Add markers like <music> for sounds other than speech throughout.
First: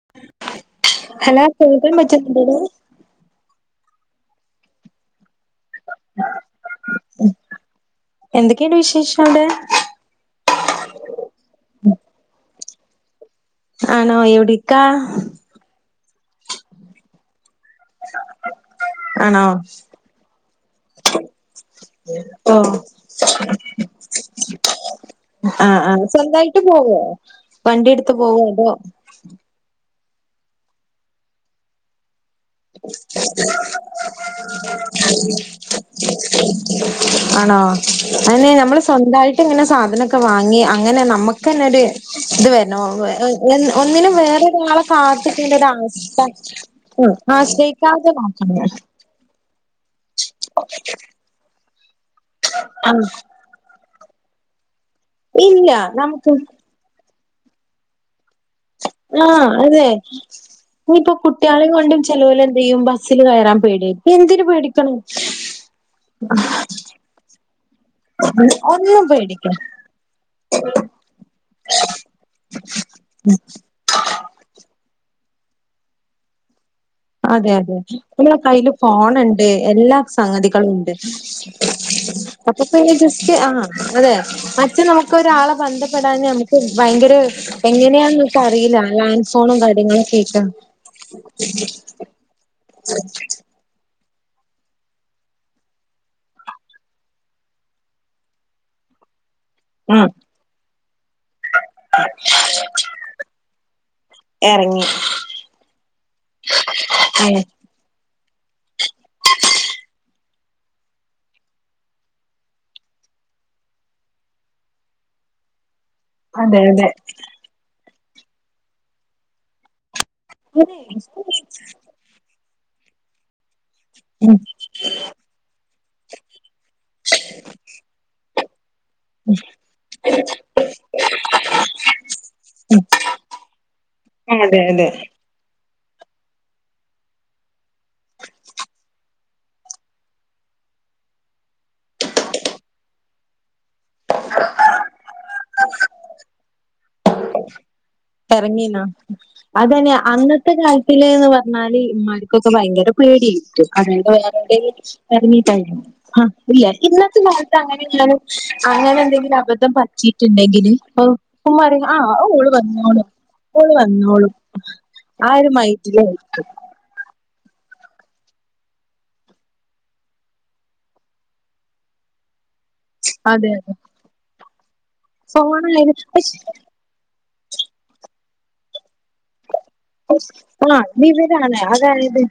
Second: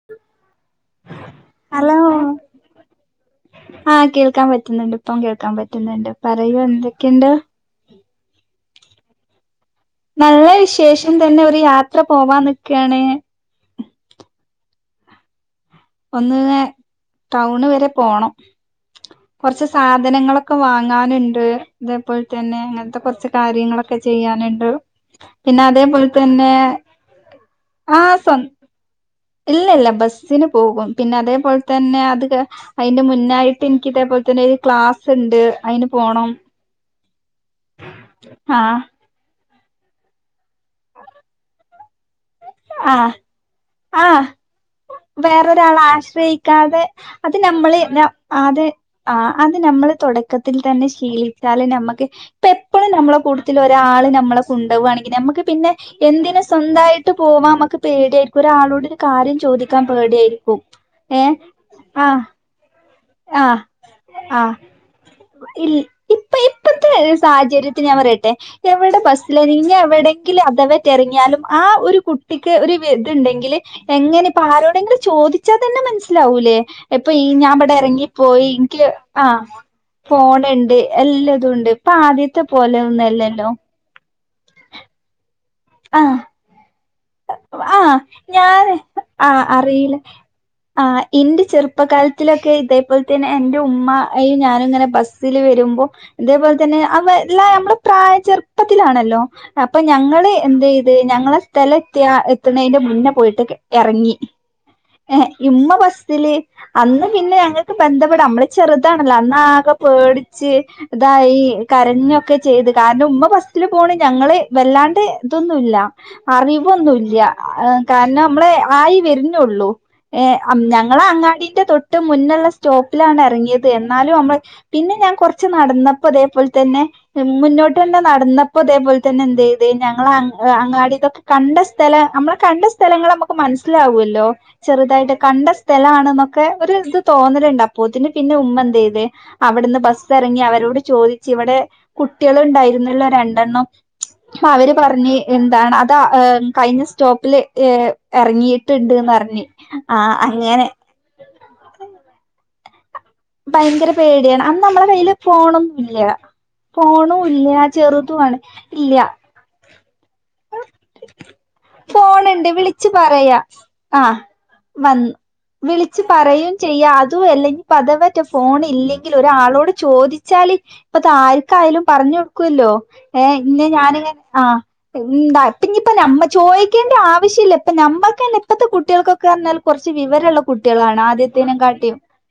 <inaudible> Hello കേൾക്കാൻ പറ്റുന്നില്ലടേ ആഹ് കേൾക്കാൻ പറ്റുന്നുണ്ട് ഇപ്പം കേൾക്കാൻ പറ്റുന്നുണ്ട് പറയൂ എന്തക്കയെണ്ട് എന്തക്കയെണ്ട് വിശേഷം അവിടെ നല്ല വിശേഷം തന്നെ ഒരു യാത്ര പോവാൻ നിക്കാണ്. ആണോ എവിടിക്കാ ഒന്ന് ടൗണ് വരെ പോണം ആണോ കൊറച്ച് സാധനങ്ങളൊ ക്കെ വാങ്ങാനെണ്ട് അതേപോലെ ഓ തന്നെ അങ്ങനത്ത കൊറച്ച് കാര്യങ്ങളൊക്കെ ചെയ്യാനെണ്ട്. ആഹ് ആഹ് സ്വന്തായിട്ട് പോവോ വണ്ടി ആ എടുത്ത് സ്വ പോവോ അതോ ഇല്ല ഇല്ല ബസ്സിന് പോകും പിന്നെ അതേപോലെ തന്നെ <unintelligible> അയിന്റെ മുന്നായിട്ട് ഇനിക്ക് ഇതേപോലെ തന്നെ ഒരു ക്ലാസ്സെണ്ട് അയിന് പോണം. ആണോ അതന്നെ ആ നമ്മള് സ്വന്തായി ട്ടിങ്ങനെ സാധനൊക്കെ വാങ്ങി അങ്ങനെ നമ്മക്കന്നെ ഒരു ഇത് വേ ണോ ആ വെ എഹ് ആ ഒന്നിനും വേറൊരാളെ. കാത്തിക്കേണ്ട ഒരു വേറൊരാളെ അവസ്ഥ ആശ്രയിക്കാതെ ഉം അത് നമ്മള് നൊ ആശ്രയിക്കാതെ നോക്കണേ അത്. ആഹ് അത് നമ്മള് തൊടക്കത്തിൽ തന്നെ ശീലിച്ചാല് നമ്മക്ക് ഇപ്പ എപ്പളും ആഹ് നമ്മള കൂട്ട ത്തിലൊരാള് നമ്മളെ കൊണ്ടോവാണെങ്കില് നമ്മക്ക് ഇല്ല പിന്നെ നമുക്ക് എന്തിന് സ്വന്തായിട്ട് പോവാമ്മക്ക് പേടിയായി ഒരാളോട് ഒരു കാര്യം ആഹ് ചോദി അതെ ഇഞ്ഞിപ്പ കുട്ട്യാളേം കൊണ്ടും ആഹ് ചെലോലെന്തെയ്യും ബ സ്സില് കയറാൻ ആഹ് പേടിയായ് എന്തിന് ആഹ് പേടിക്കണം സാഹചര്യത്തി ഞാൻ പറയട്ടെ എവിടെ ഒന്നും ബസ്സില പേടിക്കണ്ട ഇഞ്ഞി എവിടെങ്കിലും അഥവാ റ്റെറങ്ങിയാലും ആ ഒരു കുട്ടിക്ക് ഒരു വെ ഇതിണ്ടെങ്കില്. എങ്ങനെ ഇപ്പൊ ആരോടെങ്കിലും ചോദിച്ചാ തന്നെ മനസ്സിലാവൂല്ലേ എപ്പൊ ഈ ഞാൻ ഇവിടെ. അമ്മള ഇറങ്ങിപ്പോയി കയ്യില് എനിക്ക് ആഹ് ഫോണെണ്ട് എല്ലാ സംഗതികളും ഫോണുണ്ട് ഉണ്ട്. എല്ലാതും ഉണ്ട് ഇപ്പൊ ആദ്യത്തെ പോലെ അപ്പൊപ്പ ജസ്റ്റ് ഒന്നല്ലല്ലോ ആഹ് അതെ മറ്റെ നമുക്ക് ഒരാളെ ആഹ് ബന്ധപ്പെടാന് നമുക്ക്. ഭയങ്കര ആഹ് എങ്ങനെയാണ് ഞാൻ നമുക്കറില്ല ലാൻഡ് ആഹ് ഫോണും അറിയില്ല കാര്യങ്ങളും ഒക്കായിറ്റാ. ആഹ് ഇന്റെ ചെറുപ്പകാലത്തിലൊക്കെ ഇതേപോലെ തന്നെ എ ൻ്റുമ്മാ യും ഞാനു ഇങ്ങനെ ബസ്സില് വരുമ്പോ. ഇതേപോലെ തന്നെ അവ എല്ലാം നമ്മുടെ പ്രായ ചെറുപ്പത്തിലാണല്ലോ. അപ്പൊ ആ ഞങ്ങള് എന്തെയ്ത്, ഞങ്ങളെ സ്ഥലം എത്തിയാ എത്ത്ണേന്റെ മുന്നെ പോയിട്ട് എറങ്ങി. എറങ്ങി. ഏഹ് ഇമ്മ ബസ്സില് അന്ന് ഏ പിന്നെ ഞ ങ്ങക്ക് ബന്ധപ്പെടാം. നമ്മള് ചെറുതാണല്ലോ. അന്ന് ആകെ പേടിച്ച് ഇതായി കരഞ്ഞൊക്കെ ചെയ്ത് കാരണം ഉമ്മ ബസ്സിൽ പോണ്. ഞങ്ങള് വല്ലാണ്ട് ഇതൊന്നുല്ല. അതെ അറിം അതെ ല്ല്യ. കാരണം ഞമ്മള് ആയി വര്നൊള്ളൂ. ഏഹ് അതെ ഞങ്ങളെ അങ്ങാടിന്റെ തൊ ട്ട്മുന്നുള്ള സ്റ്റോപ്പിലാണ് എറങ്ങിയത്. എന്നാലും ഉം നമ്മൾ പിന്നെ ഞാൻ കൊറ ച്ച് നടന്നപ്പോ ഇതേപോല് തന്നെ മുന്നോട്ടെന്നെ നടന്നപ്പോ ഇതേപോല് തന്നെ എന്തെയ്ത് ഞങ്ങളെ അങ് അങ്ങാടി ഇതൊക്കെ കണ്ട സ്ഥലം നമ്മള കണ്ട സ്ഥലങ്ങൾ നമുക്ക് മനസ്സിലാവൊല്ലോ. അതെ അതെ ചെറുതായിട്ട് കണ്ട സ്ഥലാണെന്നൊക്കെ ഒരു ഇത് തോന്നല്ണ്ട്. അപ്പോത്തിന് പിന്നെ ഉമ്മ എന്തെയ്ത്, അവിടുന്ന് ബസ് എറങ്ങി അവരോട് ചോദിച്ചു. ഇവടെ കുട്ട്യേള് ഇണ്ടായിരുന്നല്ലോ രണ്ടെണ്ണം. അപ്പവര് പറഞ്ഞ് എന്താണ് അതാ കഴിഞ്ഞ സ്റ്റോപ്പില് ഏഹ് എറങ്ങീനാ എറങ്ങിയിട്ട്ണ്ട്ന്ന് പറഞ്ഞ്. ആഹ് അങ്ങനെ. സ്സില് ന്ന് പറഞ്ഞാല് ഇമ്മാര്ക്കൊക്കെ ഭയങ്കരം പേടിയായിരിക്കും. ഭയങ്കര അറിയാണ്ട് വേറെ പേടിയാണ് അന്ന് നമ്മളെ കയ്യില് എവടെങ്കിലും എറങ്ങി കയിഞ്ഞാ. ഫോണൊന്നുംല്ല ആഹ് ഇല്ല ഇന്നത്തെ ഫോണും ഇല്ല കാലത്ത് അങ്ങനെ എന്തേലും ചെറുതുമാണ് ഇല്ല അങ്ങനെ എന്തെങ്കിലും അബദ്ധം പറ്റിട്ടുണ്ടെങ്കില് അപ്പൊ ഉമ്മ പറയും ആഹ് ഓള് വ ച്ച് പറയാ. ആഹ് വന്ന്, ആ ഒരു വിളിച്ച് മൈൻഡിലായിരിക്കും. പറയും ചെയ്യാ. അതു അല്ലെങ്കി ഇനിപ്പ അഥവാറ്റെ ഫോൺ ഇല്ലെങ്കിൽ ഒരാളോട് ചോദിച്ചാല് ഇപ്പതാര്ക്കായാലും പറഞ്ഞു കൊടുക്കൊല്ലോ. അതെ ഇന്ന അതെ ഞാനിങ്ങെ, ആഹ് ഇണ്ടാ. ഇപ്പഞ്ഞ് ഇപ്പോ ഫോണായാലും ഞമ്മ ചോയിക്കേണ്ട ആവശ്യല്ല. ഇപ്പം ഞമ്മക്കെന്നെ ഇപ്പത്തെ കുട്ട്യേൾക്കൊ ക്കെ പറഞ്ഞാൽ കൊറച്ച് വിവരള്ള കുട്ട്യേളാണ് ആദ്യത്തേനെ കാട്ടിം. അതെ.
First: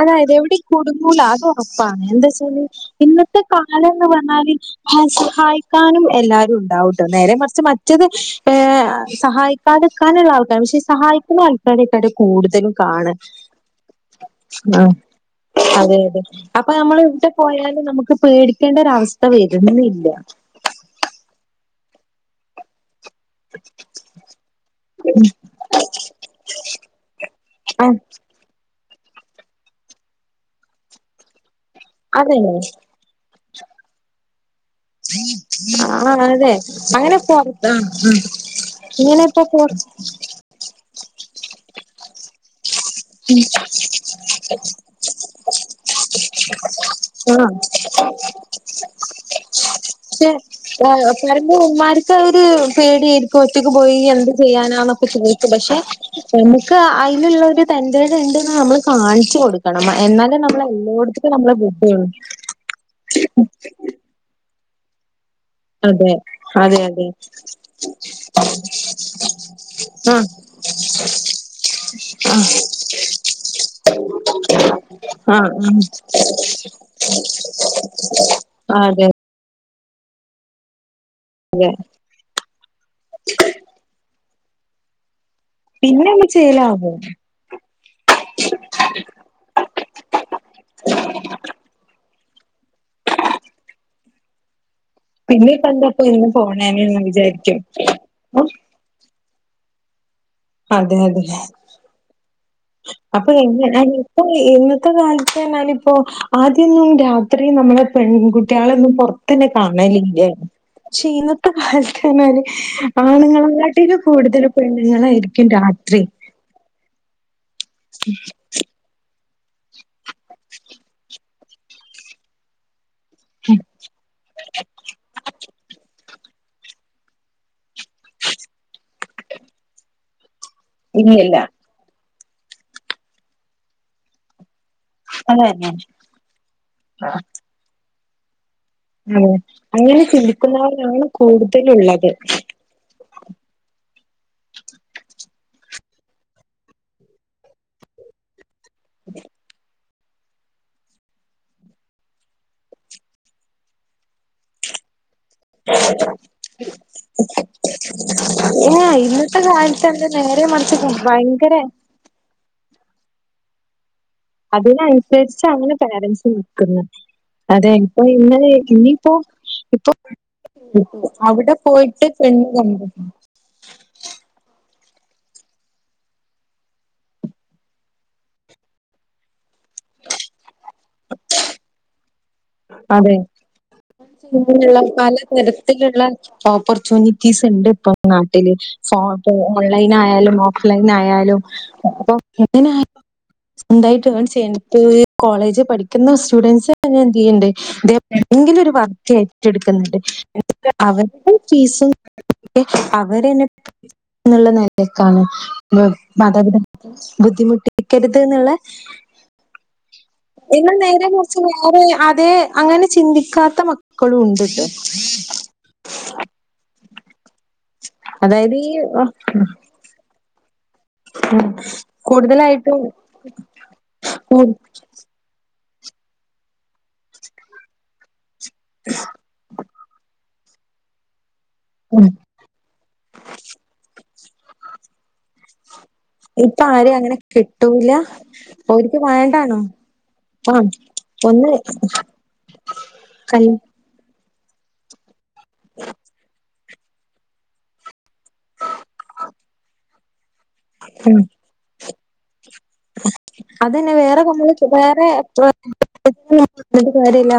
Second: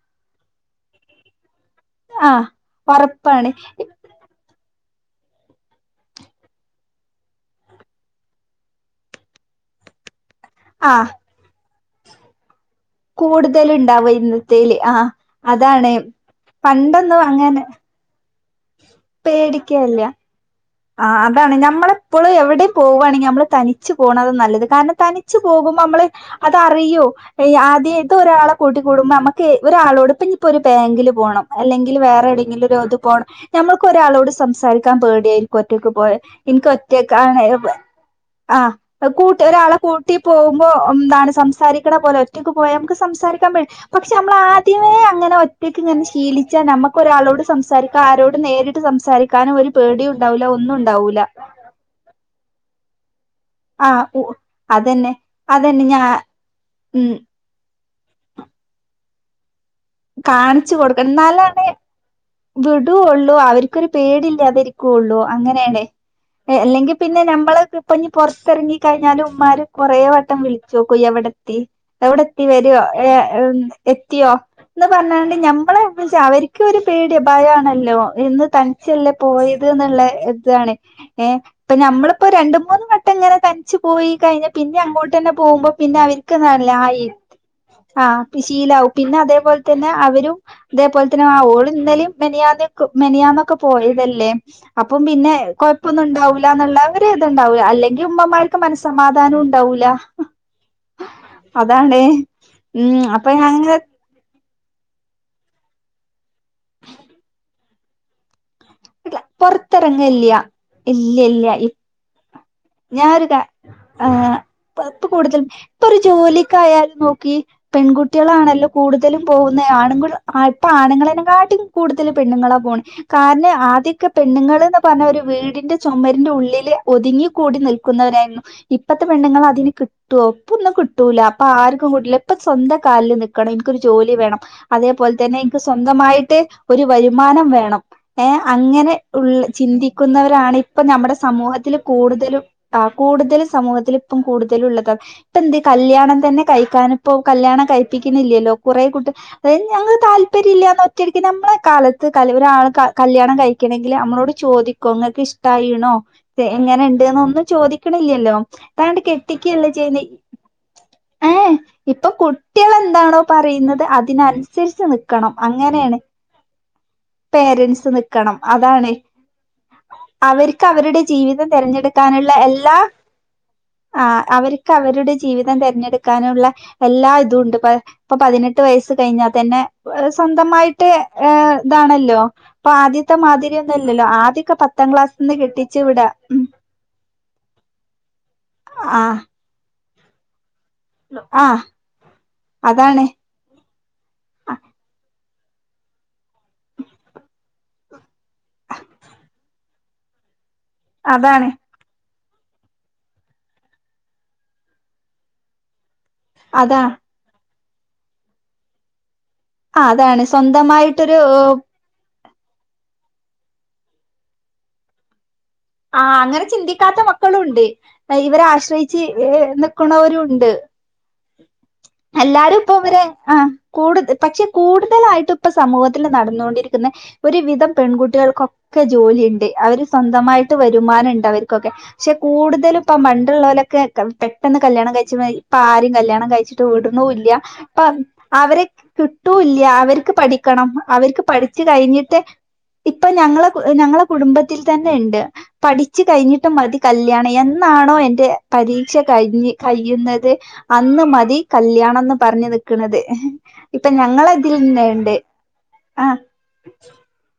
അതായത് എവിടിം കുടുങ്ങൂല അത് ഒറപ്പാണ്. എന്താ ആഹ് വച്ചാല് ഇന്നത്തെ ഒറപ്പാണ് കാലം ന്ന് പറഞ്ഞാല് ഹാ സഹായിക്കാനും എല്ലാരും ഉണ്ടാവുട്ടൊ. നേരെ മറിച്ച് മറ്റത് ഏഹ് സഹായി ക്കാതെ നിക്കാനുള്ള ആൾക്കാരാ. പക്ഷെ ആഹ് സഹായിക്ക്ണ ആൾക്കാരെക്കാട്ടി കൂടുതലും ക്കാണ്. കൂടുതലുണ്ടാവ ഇന്നത്തേല് ആഹ് അതാണ് അതെ അതെ. അപ്പൊ നമ്മൾ പണ്ടൊന്നും എവിടെ അങ്ങനെ പോയാലും നമു ക്ക് പേടിക്കേണ്ട ഒരവസ്ഥ പേടിക്കല്ലേ വരുന്നില്ല. ആഹ് അതാണ്. ഞമ്മളെപ്പളും എവിടിം പോവാണെങ്കി നമ്മള് തനിച്ചു പോണതാ നല്ലത്. കാരണം തനിച്ചു പോകുമ്പം നമ്മള് അത് അറിയു. ഈ ആ ആദ്യ ഇത് ഒരാളെ കൂട്ടിക്കൂടുമ്പോ നമക്ക് ഒരാളോട് ഇപ്പം ഇഞ്ഞ്പ്പോ ഒരു ബാങ്കില് പോണം. അല്ലെ ങ്കിൽ വേറെ അതെ എവ്ടെങ്കിലും ഒരു ഇത് പോണം. നമ്മൾക്ക് ഒരാളോട് സംസാരിക്കാൻ പേടിയായിരി ക്കു ഒറ്റക്ക് പോയാ. ആ അതെ ഇന്ക്ക് അങ്ങനെ ഒറ്റക്കാണ് പൊറത്ത് വെ ആ ആഹ് ഇങ്ങനെ കൂട്ടി ഇപ്പൊ പൊറ ഒരാളെ കൂട്ടി പോവുമ്പോ എന്താണ് സംസാരിക്കണ പോലെ ഒറ്റയ്ക്ക് പോയാ നമുക്ക് സംസാരിക്കാൻ പേട്യാ. പക്ഷെ നമ്മൾ ആദ്യമേ അങ്ങനെ ഒറ്റക്ക് ഇങ്ങനെ ശീലിച്ചാ നമക്ക് ഒരാളോട് ആ സംസാരി ക്കാ ആരോടും നേരിട്ട് സംസാരിക്കാനും ഒരു പേടിയു പക്ഷെ എഹ് പറയ്മ്പൊ ഉമ്മാര്ക്ക് അതൊരു പേടിയായിരി ക്കും. ഒറ്റക്ക് പോയി ആഹ് ഉ എന്ത് ചെയ്യാനാന്നൊക്കെ അതന്നെ ചോയിക്കും. പക്ഷെ അതന്നെ ഞാ നമുക്ക് ഉം അയ്ന്ള്ള ഒരു തൻ്റേടം ഇണ്ട്ന്നാ നമ്മള് കാണിച്ചു കൊട് ക്കണം. എന്നാലേ നമ്മളെ കാണിച്ചു കൊടുക്കണം എല്ലോട്ത്ത്ക്കും നമ്മളെ എന്നാലാണ് വിടൊള്ളു. പേടില്ലാതി ഇരിക്കുകയുള്ളൂ അങ്ങനെയണ. അതെ അതെ അല്ലെങ്കിൽ അതെ പിന്നെ നഞമ്മള് ഇപ്പ ഇഞ് പുറത്തിറങ്ങിിക്കഴിഞ്ഞാലും ഉമ്മാര് കുറേ ആ വട്ടം വിളിക്കും <unintelligible> എവിടെത്തി. എവിടെത്തി വരുയോ എത്തിയോ എന്ന് പറഞ്ഞണ്ട് ആ ഞമ്മളെ അവർക്ക് ഒരു പേടി. ഭയമാണല്ലോ. എന്ന് ആ അതെ തനിച്ചല്ല പോയത് എന്നുള്ള ഇതാണ് ഏഹ ഇപ്പൊ നമ്മള് ഇപ്പൊ രണ്ടു മൂന്ന് വെട്ടം ഇങ്ങനെ തനിച്ചു പോയി കഴിഞ്ഞാപിന്നെ അങ്ങോട്ട് തന്നെ പോകുമ്പോ പിന്നെ ഒന്ന് അവർക്ക്ന്താണല്ല ചേലാവും ആയി ആഹ ശീലാവും പിന്നെ അതേപോലെ പിന്നെ അവരും ഇതേപോലെ തന്നെ ഓൾ ഇന്നലെയും മെനഞ്ഞാനൊക്കെ മെനഞ്ഞാന്നൊക്കെ പോയതല്ലേ അപ്പം പിന്നെ ഇപ്പ കൊഴപ്പം ഒന്നും എന്താപ്പ ഇന്ന് ഉണ്ടാവില്ല പോണേന്ന് എന്നുള്ളവര് ഇത്ണ്ടാവൂ. വിചാരിക്കും അല്ലെങ്കിൽ ഉമ്മമാർക്ക് മന സമാധാനം ഉണ്ടാവൂല. അതെ അതെ അതാണ് ഉം അപ്പൊ ഞാനിങ്ങനെ ഇന്നത്തെകാലത്ത് ഞാനിപ്പോ ആദ്യ ഒന്നും രാത്രി നമ്മള് പെൺകുട്ടികളൊന്നു പുറത്തു തന്നെ കാണല് ഇല്ല. പൊറത്തിറങ്ങലില്ല ഇല്ല പക്ഷേഇന്നത്തെ ഇല്ല കാല ല് ഞാനൊരു കാര്യം ആണുങ്ങളെ കാട്ടിലും ആഹ് കൂടുതൽ പെണ്ണുങ്ങളായിരിക്കും രാത്രി ട്ടായാലും നോക്കി പെൺകുട്ടികളാണല്ലോ കുടുതലുംപോകുന്നത്. ആണുങ്ങൾ ഇപ്പ ആണുങ്ങളേെക്കാട്ടിലും പെണ്ണുങ്ങളാ പോണേ. കാരണം ആദ്യം ഒക്കെ പെണ്ണുങ്ങൾ എന്ന് പറഞ്ഞാ ഒരു വീടിന്റെ ചുമരിന്റെ ഉള്ളില് ഒതുങ്ങി കൂടി നിൽ ക്കുന്നവരായിരുന്നു. ഇപ്പത്തെ പെണ്ണുങ്ങൾ അതിന് കിട്ടുവോ ഇപ്പ ഒന്നും കിട്ടൂല ഇല്ലില്ല ഇപ്പൊ ആർക്കും കൂടുതല ഇപ്പൊ സ്വന്തം കാലിൽ നിൽക്കണം എനിക്കൊരു ജോലി വേണം അതേപോലെ തന്നെ എനിക്ക് അതന്നെ സ്വന്തമായിട്ട് ഒരു ആഹ് വരുമാനം വേണം. ഏഹ അങ്ങനെ അതെ ഉള്ള അങ്ങനെ ചിന്തിക്കുന്നവരാണ് ഇപ്പ ചിന്തിക്കുന്നവരാണ് നമ്മുടെ സമൂഹത്തിൽ കൂടുതലുള്ളത് കൂടുതൽ ആഹ കൂടുതൽ സമൂഹത്തിൽ ഇപ്പം കൂടുതലുള്ളത്. ഇപ്പന്ത് കല്യാണം തന്നെ കഴിക്കാനിപ്പോ കല്യാണം കഴിപ്പിക്കുന്നില്ലല്ലോ? കുറെ കൂട്ട് അതായത് ഞങ്ങള് താല്പര്യം താല്പര്യം ഇല്ലാന്ന് ഒറ്റയ്ടിക്ക് നമ്മളെ കാലത്ത് ഒരാൾ കല്യാണം കഴിക്കണെങ്കിൽ നമ്മളോട് ചോദിക്കും നിങ്ങക്ക് ഇഷ്ടം തായിണോ എങ്ങനെ ഒന്നും ചോദിക്കണില്ലല്ലോ. ഏഹ് ഇതാണ്ട് ഇന്നത്തെ കാലത്ത് കെട്ടിക്കയല്ലേചെയ്യുന്നേ. എന്താ നേരെ മറിച്ച് ഏഹ ഭയങ്കര ഇപ്പൊ കുട്ടികൾ എന്താണോ പറയുന്നത് അ അതിനനുസരിച്ച് നിക്കണം അതിനനുസരിച്ചാണ് അങ്ങനെയാണ്. പേരൻറ്സ് നിക്കുന്നെ അതെ പേരൻസ് ഇപ്പൊ നിക്കണം ഇന്ന് അതാണ്. ഇനിയിപ്പോ ഇപ്പൊ അവർക്ക് അവരുടെ ജീവിതം അവിടെ പോയിട്ട് തിരഞ്ഞെടുക്കാന് നുള്ള പെണ്ണ് എല്ലാ കണ്ടെത്തണം ആഹ അവർക്ക് അവരുടെ ജീവിതം തിരഞ്ഞെടുക്കാനുള്ള എല്ലാ ഇതും ഉണ്ട്. ഇപ്പൊ പതിനെട്ട് വയസ്സ് കഴിഞ്ഞാൽ തന്നെ സ്വന്തമായിട്ട് ഏഹ ഇതാണല്ലോ? അപ്പൊ അതെ. ആദ്യത്തെ മാതിരിയൊന്നുംല്ലല്ലോ ആദ്യംഒക്കെ ഇങ്ങനെയുള്ള പത്താം ക്ലാസ് നിന്ന് കെട്ടിച്ച് പലതരത്തിലുള്ള വിടുക. ഉം ഓപ്പർച്യൂണിറ്റീസ് ഉണ്ട് ഇപ്പ നാട്ടിൽ. ആഹ് ഫോട്ടോ ഓൺലൈൻ ആയാലും ഓഫ് ലൈൻആയാലും ആഹ് ഇപ്പോ എതി അതാണ് എന്തായിട്ട് ഏൺ ചെയ്യുന്നു. ഇപ്പ ഈ കോളേജ് പഠിക്കുന്ന സ്റ്റുഡൻറ്സ് തന്നെ എന്ത് ചെയ്യുന്നുണ്ട് തേ എന്തെങ്കിലും ഒരു വർക്ക് ഏറ്റെടുക്കുന്നുണ്ട്. അവരുടെ അതാണ് ഫീസും <unintelligible> അവര് <unintelligible> നിലക്കാണ് അതാ മാതാപിതാക്കളെ ബുദ്ധിമൂട്ടിക്കരുത്എന്നുള്ള ആഹ് അതാണ് ഇന്ന് നേരെ സ്വന്തമായിട്ടൊരു മറിച്ച് വേറെ അതെ അങ്ങനെ ചിന്തിക്കാത്ത മക്കളും ഉണ്ട്ട്ടോ. ആഹ അങ്ങനെ ചിന്തിക്കാത്ത മക്കളും ഉണ്ട്. ഇവരെ അതായത് ഈ ആശ്രയിച്ച് ഏഹ നിക്കുന്നവരും ഉണ്ട്. ഉം എല്ലാരും ഇപ്പ കൂടുതലായിട്ടും ഇവരെ ആഹ് കൂടുത പക്ഷെ ഉം കൂടുതലായിട്ടും ഇപ്പ സമൂഹത്തിൽ നടന്നുകൊണ്ടിരിക്കുന്ന ഒരുവിധം പെൺകുട്ടികൾക്കൊക്കെ ജോലിയുണ്ട് അവര് സ്വന്തമായിട്ട് വരുമാനം ഉണ്ടവര് ക്കൊക്കെ ഉം പക്ഷെ കൂടുതലും ഇപ്പ പണ്ടുള്ളവർകൊക്കെ പെട്ടെന്ന് കല്യാണം കഴിച്ചതായി ഇപ്പ ആരു കല്യാണം ഇപ്പൊ കഴിച്ചിട്ട് ആരേം വിടുന്നു അങ്ങനെ ഇല്ല. കിട്ടൂല ഇപ്പം അവരെ ഓര്ക്ക് കിട്ടു ഇല്ല വേണ്ടാണും അവർക്ക് പഠി ക്കണം ആഹ് അവർക്ക് ഒന്ന് പഠിച്ചു കഴിഞ്ഞിട്ട് ഇപ്പ കൽ ഞങ്ങളെ ഞങ്ങള് കുടുംബത്തിൽ തന്നെഇണ്ട് പഠിച്ച്കയ്ഞ്ഞിട്ട് മതി കല്യാണം എന്നാണോ എന്റെ പരീക്ഷ കഴിഞ്ഞ് കയിയുന്നത് അന്ന് മതി കല്യാണംന്ന് പറഞ്ന്നിക് അതെന്നെ വേറെ നമ്മള് തന്നെ വേറെ ഉണ്ട് ആ <unintelligible> കാര്യല്ല.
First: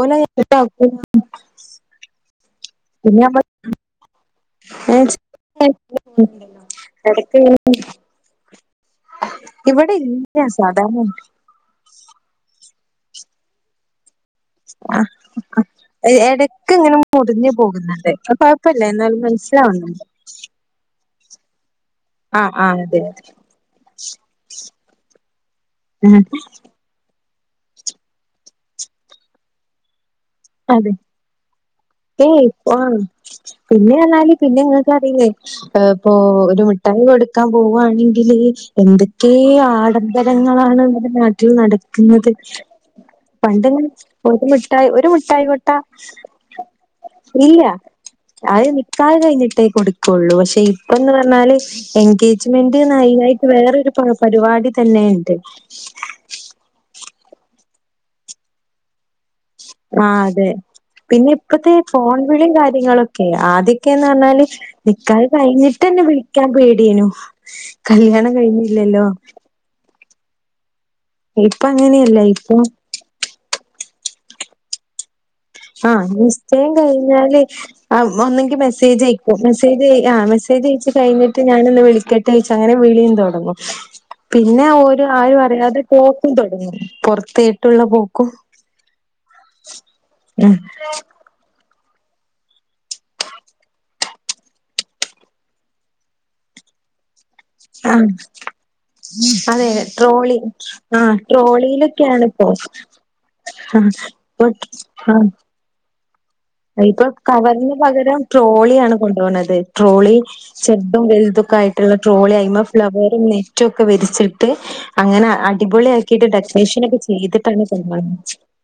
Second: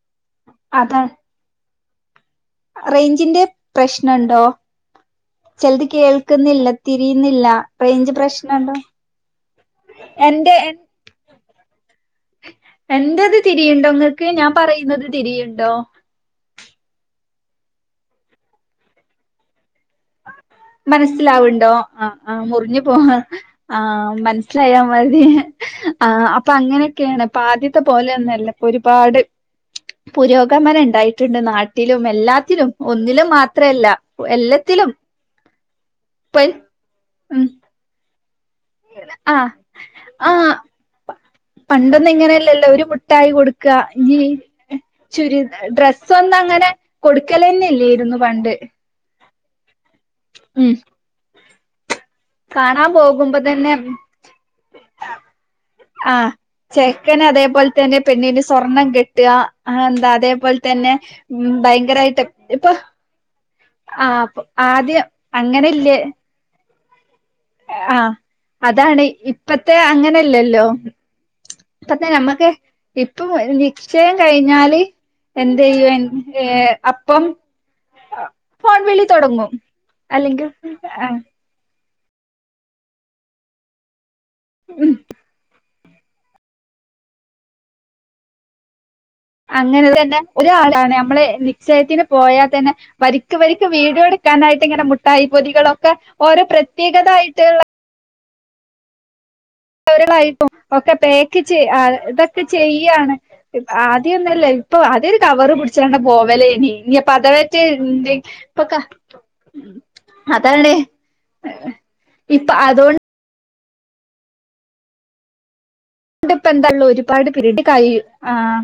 ഓല് എല്ല <unintelligible> റെയ്ഞ്ചിന്റെ നമ്മള് പ്രശ്നണ്ടോ? ചെൽത് കേൾക്കുന്നില്ല എടക്ക് തിരിയുന്നില്ല റെയ്ഞ്ച് പ്രശ്നണ്ടോ? ഇവടെ ഇല്ലാ സാധാരണ എന്റെത് തിരിയ്ണ്ടോ ഇങ്ങക്ക് ഞാൻ പറയുന്നത് തിരിയ്ണ്ടോ? എഹ് എടെയ്ക്ക് ഇങ്ങെനെ മുറിഞ് പോകുന്നുണ്ട് കുഴപ്പല്ല എന്നാലും മനസ്സിലാവുന്നുണ്ട്. മനസ്സിലാവ്ണ്ടോ ആഹ് ആഹ് മുറിഞ്പോവാ ആഹ് മനസ്സിലായമതി ഉം ആഹ് അപ്പൊ അങ്ങനെയൊക്കെയാണ് ഇപ്പ ആദ്യത്തെ പോലൊന്നുല്ലപ്പൊ ഒരുപാട് പുരോഗമനം അതെ ഇണ്ടായിട്ടുണ്ട് നാട്ടിലും ഏയ് എല്ലാത്തിലും ആഹ് ഒന്നിലും മാത്രല്ല എല്ലത്തിലും. ഏഹ് ഇപ്പൊ ഇപ്പ ഒരുമിഠായി ഉം കൊടുക്കാൻ പോവാണെങ്കില് എന്തൊക്കെ ആ ആ ആഡംബരങ്ങളാണ് ന്നാ ട്ടില് പണ്ടൊന്നും നടക്ക്ന്നത് ഇങ്ങനെയല്ലല്ലോ ഒരു മുട്ടായി കൊടുക്ക പണ്ട്ങ് ഇനി ഒരുമിട്ടായി ഒരുമി ചുരി ട്ടായി കൊട്ട ഡ്രസ്സൊന്നും അങ്ങനെ ഇല്ല കൊടുക്കലന്നെ ഇല്ലേരുന്നു പണ്ട് അഹ് നിക്കാഹ് കഴിഞ്ഞിട്ടേ കൊട്ക്കൊള്ളു പക്ഷെ ഉം ഇപ്പംന്ന് പറഞ്ഞാല് എങ്കെ ജ്മെന്റ് കാണാൻ പോകുമ്പോ അയ്നായിട്ട് വേറൊരു തന്നെ പ പരിപാടി തന്നെണ്ട്. ചെക്കെന് അതേപോല് തെന്നെ പെണ്ണിന് സ്വർണ്ണം കെ ആഹ് അതെ പിന്നെ ഉം ഇപ്പത്തെഈ ഫോൺ ഭയങ്കരായിട്ട് വിളി ഇപ്പൊ കാര്യങ്ങളൊക്കെ ആദ്യ ക്കെന്ന് ആഹ് പർഞ്ഞാല് ആദ്യം നിക്കാഹ് അങ്ങനെല്ലേ കഴിഞ്ട്ടെന്നെ വിളിക്കാൻ പേടിയെനു ആഹ് കല്ല്യാണം കഴിഞ്ഞീല്ലല്ലോ. അതാണ് ഇപ്പത്തെ അങ്ങനെഅല്ലല്ലോ ഇപ്പൊ ഇപ്പത്തെ അങ്ങനെയല്ല. നമ്മക്ക് ഇപ്പൊ ഇപ്പം നിശ്ചയം കഴിഞ്ഞാല് എന്ത് ചെയ്യും ആഹ് നിശ്ചയം ഏഹ് അപ്പം കഴിഞ്ഞാല് ആഹ് ഉമ്മ ഒന്നെങ്കി ഫോൺ മെസ്സേജ് വിളി അയക്കും തൊടങ്ങും മെസ്സ് മെസ്സേജ് ആ അല്ലെങ്കിൽ മസ്സേജ്ച്ച് ആഹ് കഴിഞ്ഞിട്ട് ഞാനൊന്ന് വിളിക്കട്ടെ ഓയ്ച്ച് അങ്ങനെ വിളി തൊട്ങ്ങും പിന്നെ ഓര് ആരും അറിയാതെ പോക്കും തൊട്ങ്ങും പൊർത്തേട്ടുള്ള പോക്കും അങ്ങെനെ തന്നെ ഉം ഒരാളാണ് ഞമ്മള് നിശ്ചയത്തിന് പോയാൽ തന്നെ വരിക്ക് വരിക്ക് വീടിയോട് എടുക്കാനായിട്ട് ഇങ്ങെനെ മുട്ടായിപൊതികളൊക്കെ ഓരോ പ്രത്യേകതായിട്ട് ആഹ് അതെ ട്രോളി കവറുകളായിട്ടും ഒക്കെ ആഹ് പാക്ക് ട്രോളിയിലൊക്കെയാണിപ്പോ ആദ്യന്നുല്ല ഇപ്പൊ ആദ്യ ഒര് ആഹ് കവറ് പിടിച്ചോണ്ട് പോവെലെ ഇപ്പൊ കവറിന് പകരം ക ട്രോളിയാണ് കൊണ്ടോവ്ണത് ട്രോളി അതാണ് ചെർതും വെൽതൊക്കായിട്ട് ട്ട്ള്ള ട്രോളി ഇപ്പൊ ആയ്മ അതോണ്ട് ഫ്ലെവറും നെറ്റും ഒക്കെ വെൽച്ചിട്ട് അങ്ങെനെ അടിപൊളിയ ആക്കീട്ട് ഇപ്പ എന്താള്ളു ഡെക്കറേഷൻ ഒക്കെ ഒരുപാട് പിരീഡ് ചെയ്തിട്ടാണ് കഴി കൊണ്ടാവ ആഹ്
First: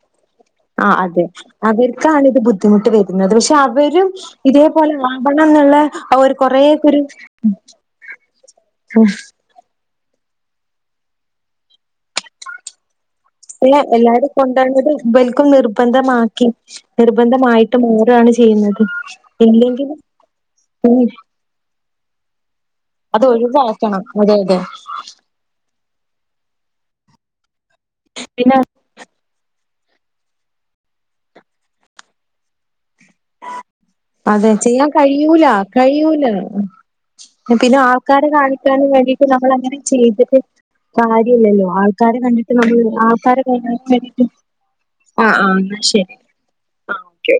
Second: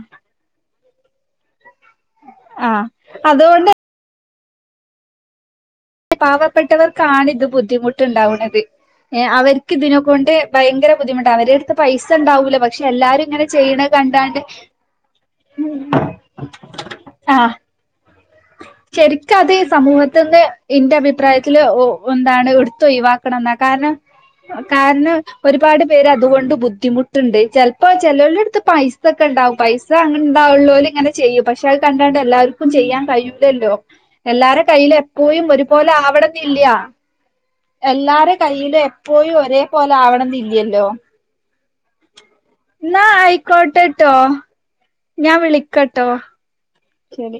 ആഹ് അതെ അവർക്കാക്കി ആഹ് ബുദ്ധിമുട്ട് വെര്ന്നത് പക്ഷെ അതോണ്ട് അവരും ഇതേപോലെ ആവണം എന്ന്ള്ളെ പാവപ്പെട്ടവർക്കാണ് ഇത് ബുദ്ധിമുട്ടുണ്ടാവ്ണത് ഏഹ് അവർ ക്കിതിനെ കൊണ്ട് ഭയങ്കെരെ ബുദ്ധിമുട്ടാ അവരെ അട്ത്ത് പൈസണ്ടാവില്ല പക്ഷെ എല്ലാരും ഇങ്ങെനെ അല്ല എല്ലാവരും കൊണ്ടോവ്ന്നത് ഇവൽക്കും നിർബന്ധമാക്കി നിർബന്ധമായിട്ട് മൂടാണ് ചെയ്യുന്നത്. സെരിക്ക അത് ഇല്ലെങ്കിൽ സമൂഹത്തിന്ന് ഇന്റെ ഉം അഭിപ്രായത്തില് ഒ എന്താണ് ഇട്ത്ത് ഒയ് വ അതൊയ് വാക്കണം അതെ അതെ. കാര്ണം ഒരുപാട് പേര് അതുകൊണ്ട് ബുദ്ധിമുട്ടുണ്ട് ചെൽപ്പോ പിന്നെ ചെലൊട്ത്ത് പൈസ് സ ഒക്കെ ഇണ്ടാവും പൈസ ഇണ്ടാവ് ഇല്ലോല് ഇങ്ങെനെ ചെയ്യും പക്ഷെ അത് കണ്ടാണ്ട് എല്ലാവർക്കും ചെയ്യാൻ കയ്യൂല്ലല്ലോ. അതെ എല്ലാര ചെയ്യാൻ കയ്യിലും കഴിയൂല എപ്പോയും ഒരുപോലെ കഴിയൂല. ആവണം എന്നില്ല. പിന്നെ എല്ലാര ആൾക്കാരെ കയ്യിലും കാണിക്കാനും വേണ്ടിയിട്ട് എപ്പോയും ഒരേ നമ്മളങ്ങനെ പോലെ ആവണം ചെയ്തിട്ട് നില്ലല്ലോ കാര്യമില്ലല്ലോ. ആൾക്കാരെ കണ്ടിട്ട് നമ്മള് ഇന്നാ ആൾക്കാരെ കൈകാര്യം ആയിക്കോട്ടട്ടോ വേണ്ടിയിട്ട് ആ ഞാൻ ആ എന്നാ വിളിക്കട്ടോ ശരി. ശരി